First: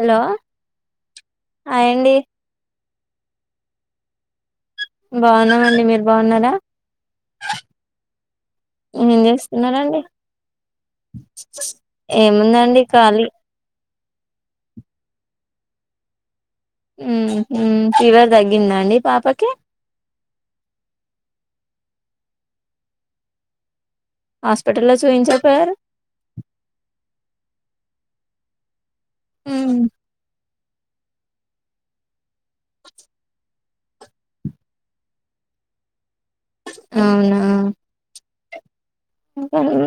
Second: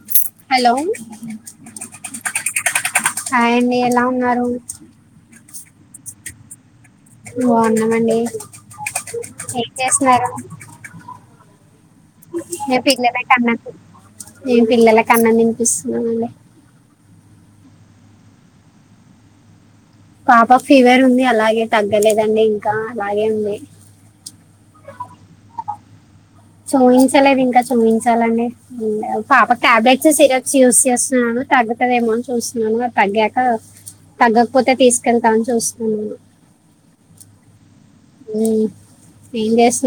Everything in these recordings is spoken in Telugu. హలో హలో హాయ్ అండి హాయ్ అండి ఎలా ఉన్నారు బాగున్నామండి మీరు బాగున్నారా ఉ బాగున్నామండి ఏం చేస్తున్నారు నే ఏముందండి పిల్లల ఖాళీ కన్నా నేను పిల్లలకు అన్నం తినిపిస్తున్నాము అండి ఉహు ఫీవర్ తగ్గిందా అండి పాపకి పాప ఫీవర్ ఉంది అలాగే తగ్గలేదండి ఇంకా అలాగే ఉంది హాస్పిటల్ లో చూయించా పోయారు చూయించలేదు ఇంకా చూయించాలండి పాప ఉమ్, టాబ్లెట్స్ సిర చియూస్ చేస్తున్నా తగ్గుతదేమో అని చూస్తున్నాను అ తగ్గాక తగ్గకపోతే తీసుకెళ్తా అని చూస్తున్న అవునా ఉని ఇంకా హా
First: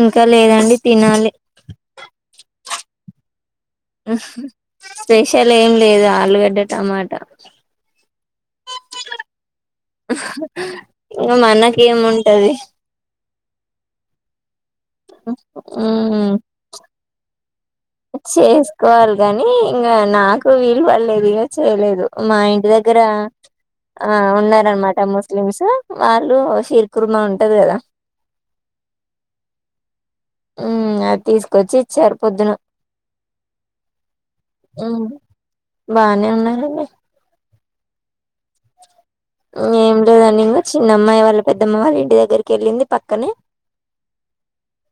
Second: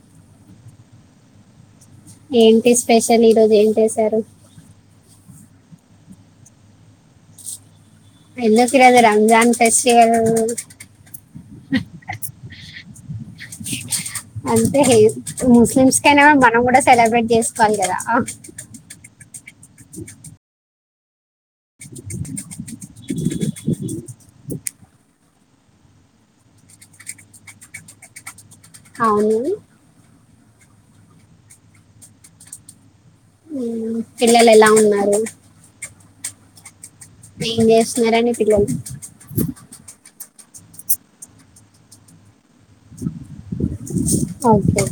ఇంకా లేదండి తినాలి ఏంటి స్పెషల్ ఈ రోజు ఏం చేశారు స్పెషల్ ఏం లేదు ఆలుగడ్డ టమాటా [unintelligible] ఎందు ఫిరాదు రంజాన్ ఫెస్టివల్ ఇంగ మనకేముంటది అంతే ముస్లిమ్స్ కైనా ఉమ్ మనం కూడా సెలబ్రేట్ చేసు చేసుకోవాలి గాని ఇంకా నాకు వీలు పడలేదు ఇక చేయలేదు మా ఇంటి దగ్ గర ఆ ఉన్నారనమాట ముస్లిమ్స్ వాళ్ళు షీర్ కుర్మా ఉంటది కదా అవునండి ఉ అది తీసుకొచ్చి ఇచ్చారు పొద్దున పిల్లలు ఎలా ఉమ్ ఉన్నారు బానే ఉన్నారండి ఏం చేస్తున్నారు అని పిల్లలు ఏం లేదండి ఇంకా చిన్న అమ్మాయి వాళ్ళ పెద్దమ్మ వాళ్ళ ఇంటి దగ్గరికి వెళ్ళింది పక్కనే ఓకే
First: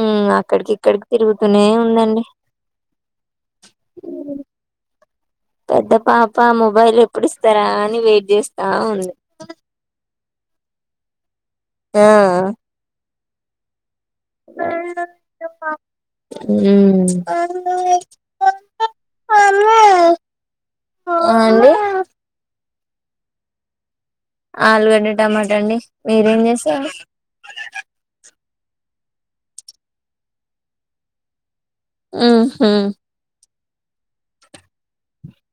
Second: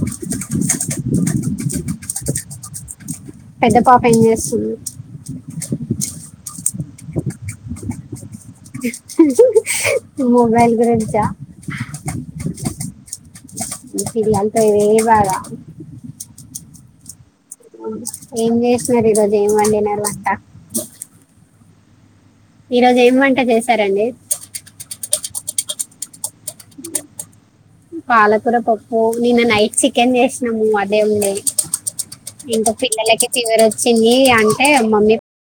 ఉమ్ అక్కడికి ఇక్కడికి తిరుగుతూనే ఉందండి పెద్ద పాప ఏం చేస్తుంది పెద్ద పాప మొబైల్ ఎప్పుడు ఇస్తారా అని వెయిట్ చేసు మొబైల్ గురించి ఆ ఆ ఏంటిది అంత ఇది ఏ బాగా ఉ ఏం చేసినారు ఈరోజు ఏం వండినారు వంట అండి ఈ రోజు ఏం వంట చేశారండి ఆలుగడ్డ టమాటా అండి మీరు ఏం చేసారు పాలకూర పప్పు నిన్న నైట్ చికెన్ చేసినాము అదే ఉంది ఇంకా ఉహ్మ్ పిల్లలకి ఫీవర్ వచ్చింది అంటే మమ్మీ